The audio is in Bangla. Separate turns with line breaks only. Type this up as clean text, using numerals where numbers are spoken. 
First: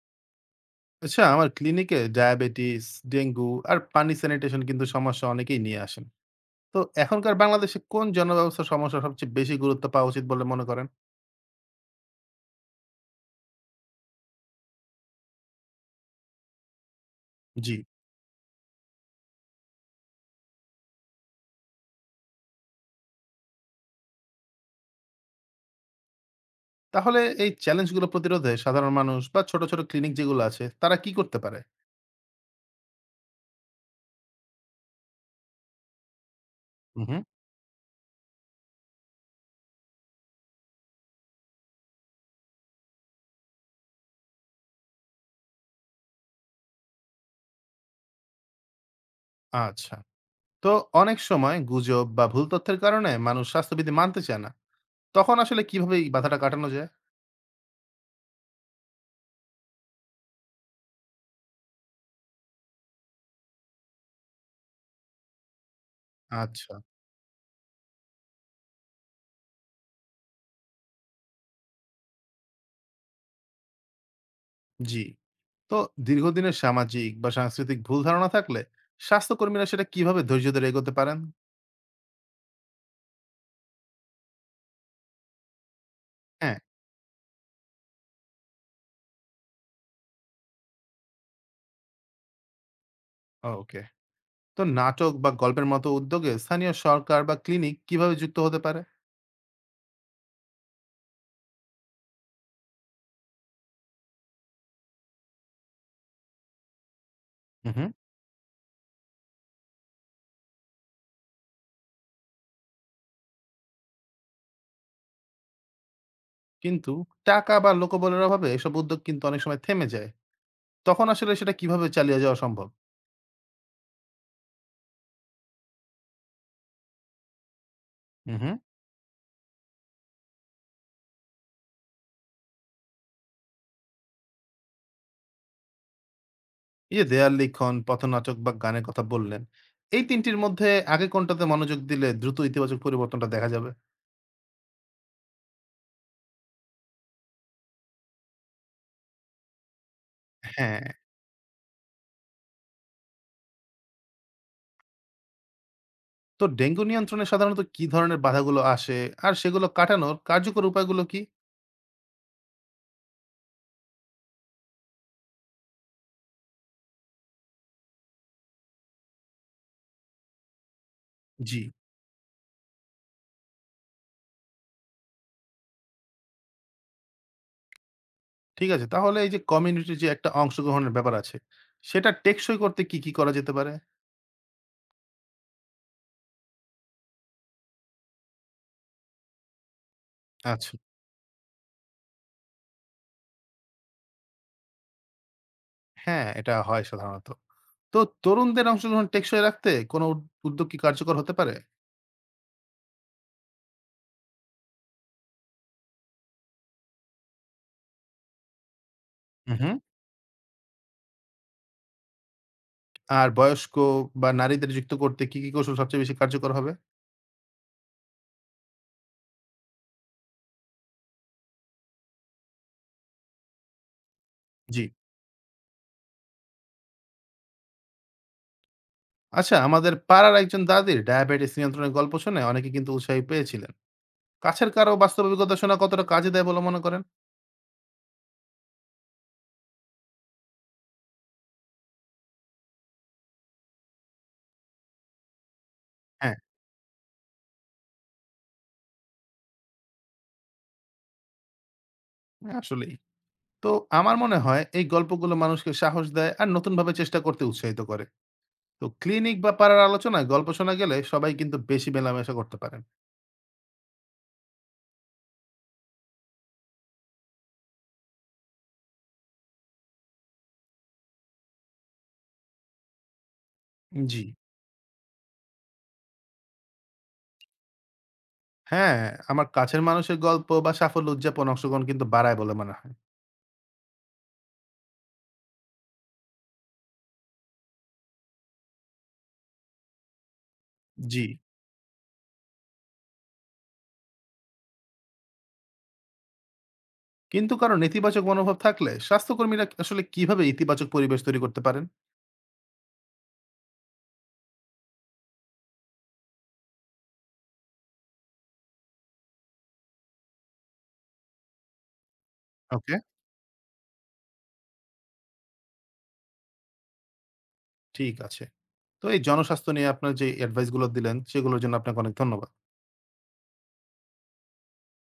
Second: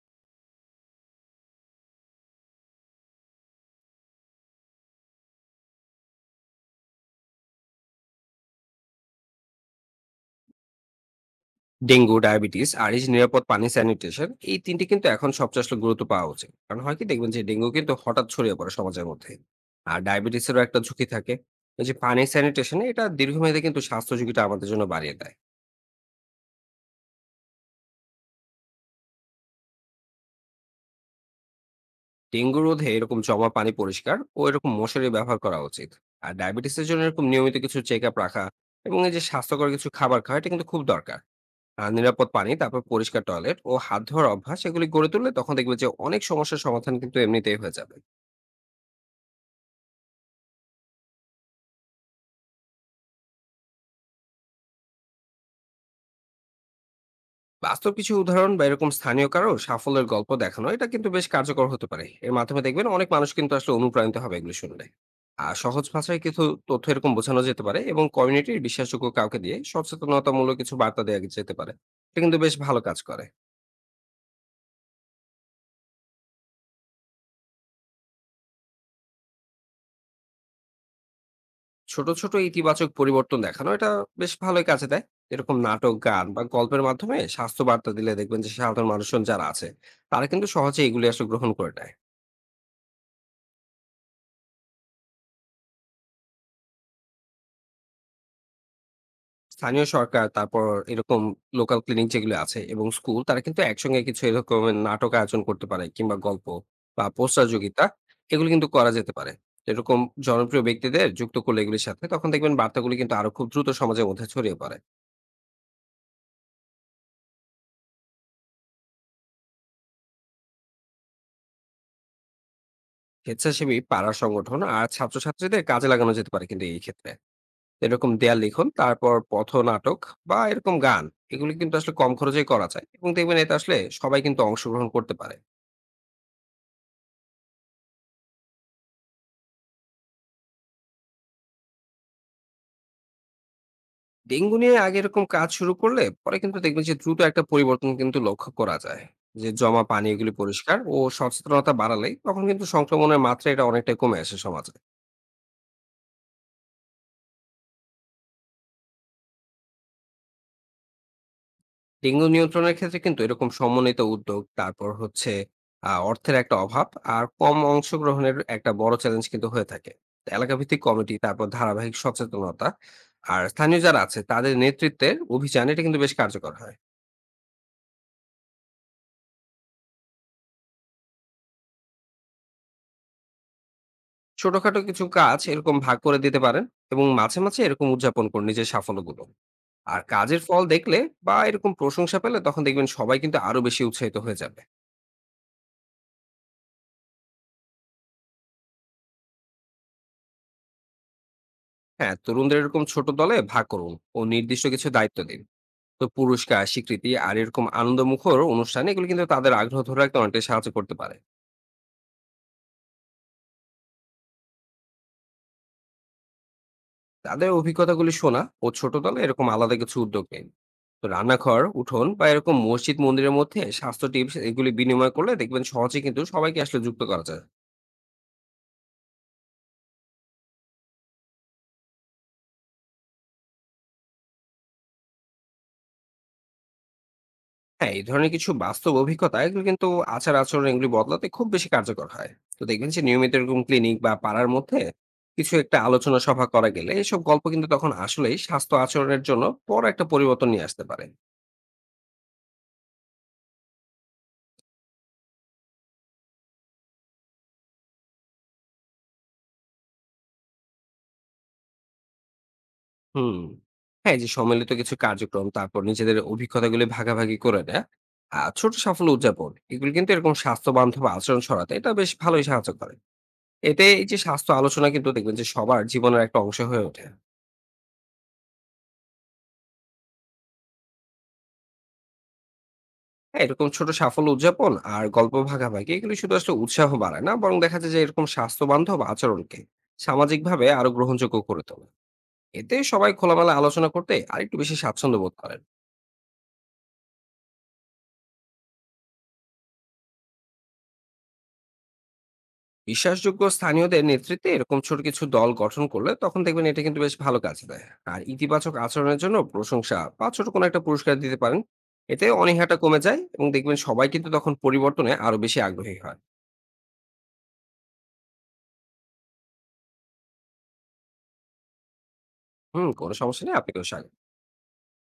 আচ্ছা, আমার ক্লিনিকে ডায়াবেটিস, ডেঙ্গু আর পানি স্যানিটেশন কিন্তু সমস্যা অনেকেই নিয়ে আসেন। তো এখনকার বাংলাদেশে কোন জনব্যবস্থার সমস্যা সবচেয়ে বেশি গুরুত্ব পাওয়া উচিত বলে মনে করেন?
ডেঙ্গু, ডায়াবেটিস আর এই যে নিরাপদ পানি স্যানিটেশন এই তিনটি কিন্তু এখন সবচেয়ে আসলে গুরুত্ব পাওয়া উচিত। কারণ হয় কি, দেখবেন যে ডেঙ্গু
জি।
কিন্তু হঠাৎ ছড়িয়ে পড়ে সমাজের মধ্যে। আর ডায়াবেটিসেরও একটা ঝুঁকি থাকে। এই যে পানি স্যানিটেশন, এটা দীর্ঘমেয়াদে কিন্তু স্বাস্থ্য ঝুঁকিটা আমাদের জন্য বাড়িয়ে দেয়।
তাহলে এই চ্যালেঞ্জগুলো প্রতিরোধে সাধারণ মানুষ বা ছোট ছোট ক্লিনিক যেগুলো আছে তারা কি করতে পারে?
ডেঙ্গু রোধে এরকম জমা পানি পরিষ্কার ও এরকম মশারি ব্যবহার করা উচিত। আর ডায়াবেটিসের জন্য
হুম।
এরকম নিয়মিত কিছু চেক আপ রাখা এবং এই যে স্বাস্থ্যকর কিছু খাবার খাওয়া, এটা কিন্তু খুব দরকার। আর নিরাপদ পানি, তারপর পরিষ্কার টয়লেট ও হাত ধোয়ার অভ্যাস এগুলি গড়ে তুললে তখন দেখবে যে অনেক সমস্যার সমাধান কিন্তু এমনিতেই হয়ে যাবে।
আচ্ছা। তো অনেক সময় গুজব বা ভুল তথ্যের কারণে মানুষ স্বাস্থ্যবিধি মানতে চায় না। তখন আসলে কিভাবে এই বাধাটা কাটানো যায়?
বাস্তব কিছু উদাহরণ বা এরকম স্থানীয় কারো সাফল্যের গল্প দেখানো, এটা কিন্তু বেশ কার্যকর হতে পারে। এর মাধ্যমে দেখবেন অনেক মানুষ কিন্তু আসলে অনুপ্রাণিত হবে এগুলো শুনলে। আর সহজ ভাষায় কিছু
আচ্ছা।
তথ্য এরকম বোঝানো যেতে পারে এবং কমিউনিটির বিশ্বাসযোগ্য কাউকে দিয়ে সচেতনতামূলক কিছু বার্তা দেওয়া যেতে পারে। এটা কিন্তু বেশ ভালো কাজ করে।
জি। তো দীর্ঘদিনের সামাজিক বা সাংস্কৃতিক ভুল ধারণা থাকলে স্বাস্থ্যকর্মীরা সেটা কিভাবে ধৈর্য ধরে এগোতে পারেন?
ছোট ছোট ইতিবাচক পরিবর্তন দেখানো, এটা বেশ ভালোই কাজে দেয়। এরকম নাটক, গান বা
হ্যাঁ,
গল্পের মাধ্যমে স্বাস্থ্য বার্তা দিলে দেখবেন যে সাধারণ মানুষজন যারা আছে, তারা কিন্তু সহজে এগুলি আসলে গ্রহণ করে নেয়।
ওকে। তো নাটক বা গল্পের মতো উদ্যোগে স্থানীয় সরকার বা ক্লিনিক কিভাবে যুক্ত হতে পারে?
স্থানীয় সরকার, তারপর এরকম লোকাল ক্লিনিক যেগুলো আছে এবং স্কুল, তারা কিন্তু একসঙ্গে কিছু এরকম নাটক আয়োজন করতে পারে, কিংবা গল্প বা পোস্টার
হুম,
যোগিতা,
হুম।
এগুলো কিন্তু করা যেতে পারে। এরকম জনপ্রিয় ব্যক্তিদের যুক্ত করলে এগুলির সাথে, তখন দেখবেন বার্তাগুলি কিন্তু আরো খুব দ্রুত সমাজের মধ্যে ছড়িয়ে পড়ে।
কিন্তু টাকা বা লোকবলের অভাবে এসব উদ্যোগ কিন্তু অনেক সময় থেমে যায়। তখন আসলে সেটা কিভাবে চালিয়ে যাওয়া সম্ভব?
স্বেচ্ছাসেবী পাড়া সংগঠন আর ছাত্রছাত্রীদের কাজে লাগানো যেতে পারে কিন্তু এই ক্ষেত্রে। এরকম
হুম,
দেয়াল
হুম।
লিখন, তারপর পথনাটক বা এরকম গান, এগুলি কিন্তু আসলে কম খরচেই করা যায় এবং দেখবেন এতে আসলে সবাই কিন্তু অংশগ্রহণ করতে পারে।
এই যে দেয়াল লিখন, পথনাটক বা গানের কথা বললেন, এই ৩ টির মধ্যে আগে কোনটাতে মনোযোগ দিলে দ্রুত ইতিবাচক পরিবর্তনটা দেখা যাবে?
ডেঙ্গু নিয়ে আগে এরকম কাজ শুরু করলে পরে কিন্তু দেখবেন যে দ্রুত একটা পরিবর্তন কিন্তু লক্ষ্য করা যায়। যে জমা পানি এগুলি পরিষ্কার
হ্যাঁ।
ও সচেতনতা বাড়ালে তখন কিন্তু সংক্রমণের মাত্রা এটা অনেকটাই কমে আসে সমাজে।
তো ডেঙ্গু নিয়ন্ত্রণে সাধারণত কি ধরনের বাধাগুলো আসে আর সেগুলো কাটানোর কার্যকর উপায়গুলো কি?
ডেঙ্গু নিয়ন্ত্রণের ক্ষেত্রে কিন্তু এরকম সমন্বিত উদ্যোগ, তারপর হচ্ছে অর্থের একটা অভাব আর কম অংশগ্রহণের একটা বড় চ্যালেঞ্জ কিন্তু হয়ে থাকে। এলাকা ভিত্তিক কমিটি, তারপর
জি।
ধারাবাহিক সচেতনতা আর স্থানীয় যারা আছে তাদের নেতৃত্বের অভিযান, এটা কিন্তু বেশ কার্যকর হয়।
ঠিক আছে। তাহলে এই যে কমিউনিটির যে একটা অংশগ্রহণের ব্যাপার আছে, সেটা টেকসই করতে কি, কি করা যেতে পারে?
ছোটখাটো কিছু কাজ এরকম ভাগ করে দিতে পারেন এবং মাঝে মাঝে এরকম উদযাপন করুন নিজের সাফল্যগুলো। আর কাজের ফল
আচ্ছা।
দেখলে বা এরকম প্রশংসা পেলে তখন দেখবেন সবাই কিন্তু আরো বেশি উৎসাহিত হয়ে যাবে।
হ্যাঁ, এটা হয় সাধারণত। তো তরুণদের অংশগ্রহণ টেকসই রাখতে কোন উদ্যোগ কি কার্যকর হতে পারে?
হ্যাঁ, তরুণদের এরকম ছোট দলে ভাগ করুন ও নির্দিষ্ট কিছু দায়িত্ব দিন। তো পুরস্কার, স্বীকৃতি আর এরকম আনন্দমুখর অনুষ্ঠানে, এগুলো কিন্তু তাদের
হু, হু।
আগ্রহ ধরে রাখতে অনেকটাই সাহায্য করতে পারে।
আর বয়স্ক বা নারীদের যুক্ত করতে কি, কি কৌশল সবচেয়ে বেশি কার্যকর হবে?
তাদের অভিজ্ঞতাগুলি শোনা ও ছোট দলে এরকম আলাদা কিছু উদ্যোগ নিন। তো রান্নাঘর, উঠোন বা এরকম মসজিদ মন্দিরের মধ্যে স্বাস্থ্য টিপস এগুলি
জি।
বিনিময় করলে দেখবেন সহজে কিন্তু সবাইকে আসলে যুক্ত করা যায়।
আচ্ছা, আমাদের পাড়ার একজন দাদির ডায়াবেটিস নিয়ন্ত্রণের গল্প শুনে অনেকে কিন্তু উৎসাহী পেয়েছিলেন। কাছের কারো বাস্তব অভিজ্ঞতা শোনা কতটা কাজে দেয় বলে মনে করেন?
হ্যাঁ, এই ধরনের কিছু বাস্তব অভিজ্ঞতা এগুলো কিন্তু আচার আচরণ এগুলি বদলাতে খুব বেশি কার্যকর হয়। তো দেখবেন যে নিয়মিত এরকম ক্লিনিক বা পাড়ার মধ্যে কিছু একটা আলোচনা
হ্যাঁ।
সভা করা গেলে এসব গল্প কিন্তু তখন আসলেই স্বাস্থ্য আচরণের জন্য বড় একটা পরিবর্তন নিয়ে আসতে পারে।
আসলেই। তো আমার মনে হয় এই গল্পগুলো মানুষকে সাহস দেয় আর নতুনভাবে চেষ্টা করতে উৎসাহিত করে। তো ক্লিনিক বা পাড়ার আলোচনায় গল্প শোনা গেলে সবাই কিন্তু বেশি মেলামেশা করতে পারেন।
হুম। হ্যাঁ, এই যে সম্মিলিত কিছু কার্যক্রম, তারপর নিজেদের অভিজ্ঞতাগুলি ভাগাভাগি করে নেয়া আর ছোট সাফল্য উদযাপন, এগুলো কিন্তু এরকম স্বাস্থ্য বান্ধব আচরণ ছড়াতে এটা বেশ ভালোই সাহায্য করে। এতে এই যে
জি।
স্বাস্থ্য আলোচনা কিন্তু দেখবেন যে সবার জীবনের একটা অংশ হয়ে ওঠে।
হ্যাঁ। আমার কাছের মানুষের গল্প বা সাফল্য উদযাপন অংশগ্রহণ কিন্তু বাড়ায় বলে মনে হয়।
হ্যাঁ, এরকম ছোট সাফল্য উদযাপন আর গল্প ভাগাভাগি, এগুলো শুধু আসলে উৎসাহ বাড়ায় না, বরং দেখা যায় যে এরকম স্বাস্থ্যবান্ধব আচরণকে সামাজিকভাবে আরো
জি।
গ্রহণযোগ্য করে তোলে। এতে সবাই খোলামেলা আলোচনা করতে আর একটু বেশি স্বাচ্ছন্দ্য বোধ করেন।
কিন্তু কারো নেতিবাচক মনোভাব থাকলে স্বাস্থ্যকর্মীরা আসলে কিভাবে ইতিবাচক পরিবেশ তৈরি করতে পারেন?
বিশ্বাসযোগ্য স্থানীয়দের নেতৃত্বে এরকম ছোট কিছু দল গঠন করলে তখন দেখবেন এটা কিন্তু বেশ ভালো কাজ দেয়। আর ইতিবাচক আচরণের জন্য প্রশংসা বা ছোট কোনো একটা পুরস্কার দিতে পারেন। এতে অনীহাটা
ওকে।
কমে যায় এবং দেখবেন সবাই কিন্তু তখন পরিবর্তনে আরো বেশি আগ্রহী হয়।
ঠিক আছে। তো এই জনস্বাস্থ্য নিয়ে আপনার যে অ্যাডভাইসগুলো দিলেন সেগুলোর জন্য আপনাকে অনেক ধন্যবাদ।
হুম, কোনো সমস্যা নেই। আপনাকেও স্বাগত।